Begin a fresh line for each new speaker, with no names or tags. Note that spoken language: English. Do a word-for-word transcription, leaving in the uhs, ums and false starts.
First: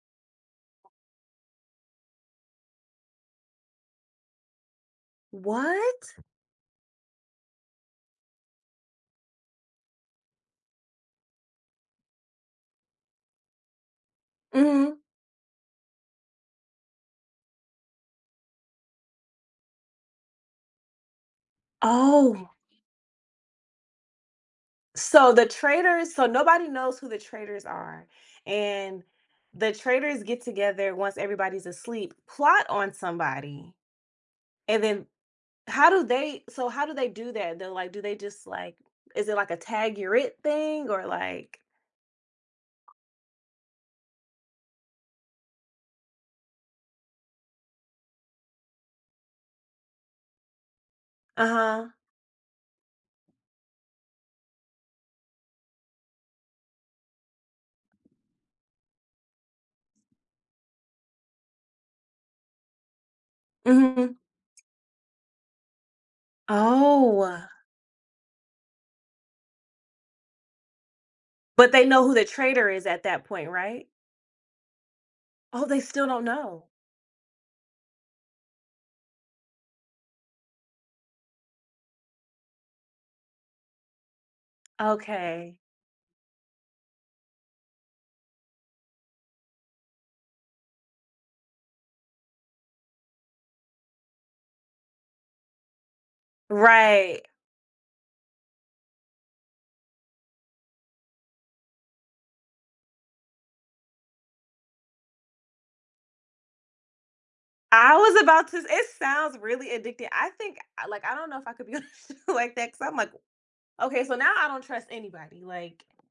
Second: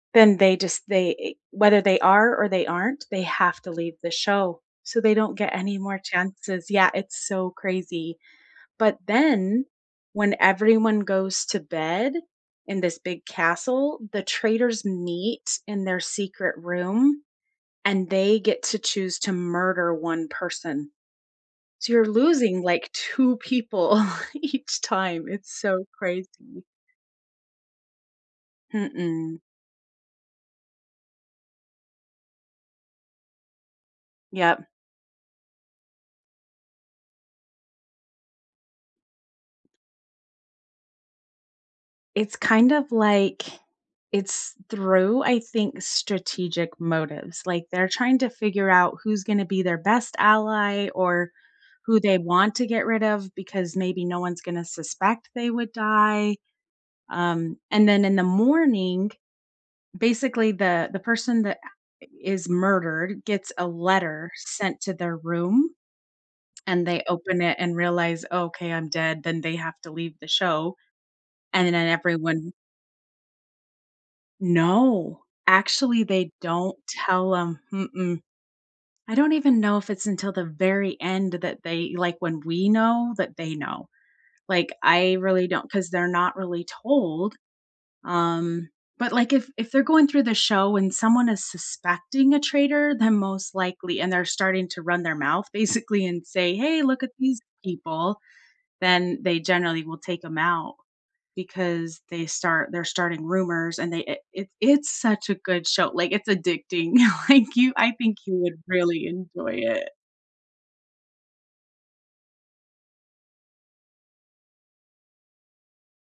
Then they just they whether they are or they aren't, they have to leave the show, so they don't get any more
What?
chances. Yeah, it's so crazy. But then, when everyone goes to bed in this big castle, the traitors
Mhm.
meet in their secret room, and they get to choose to murder one person. So you're
Oh.
losing, like, two people each time.
So the
It's so
traitors so
crazy.
nobody knows who the traitors are, and
Mm-mm.
the traitors get together once everybody's asleep, plot on somebody,
Yeah.
and then, how do they so how do they do that? They're, like do they just, like is it like a "tag, you're it," thing or like
It's kind of like, it's through, I think, strategic motives, like, they're trying to figure out who's gonna be their best ally or
Uh-huh.
who they want to get rid of, because maybe no one's gonna suspect they would die, um, and then in the morning, basically, the the person that i is murdered gets a
Mhm.
letter sent to their room. And they open
Oh.
it and realize, okay, I'm dead, then they have to leave the show, and
But they
then
know who the
everyone
traitor is at that point, right?
No,
Oh, they
actually,
still don't
they
know.
don't tell 'em, mm-mm. I don't even know if it's until the very end that they like when we know that they know. Like, I really
Okay.
don't 'cause they're not really told, um, but like if if they're going through the show and someone is suspecting a traitor, then most likely and they're starting to run their mouth basically and say, "Hey, look at
Right.
these people," then they generally will take them out. Because they start they're starting rumors and they it it it's such a good show, like, it's addicting. Like, you I
I
think
was
you
about to
would
it
really
sounds
enjoy
really
it.
addicting. I think I like, I don't know if I could be on a show like that 'cause I'm like, "Okay, so now I don't trust anybody, like"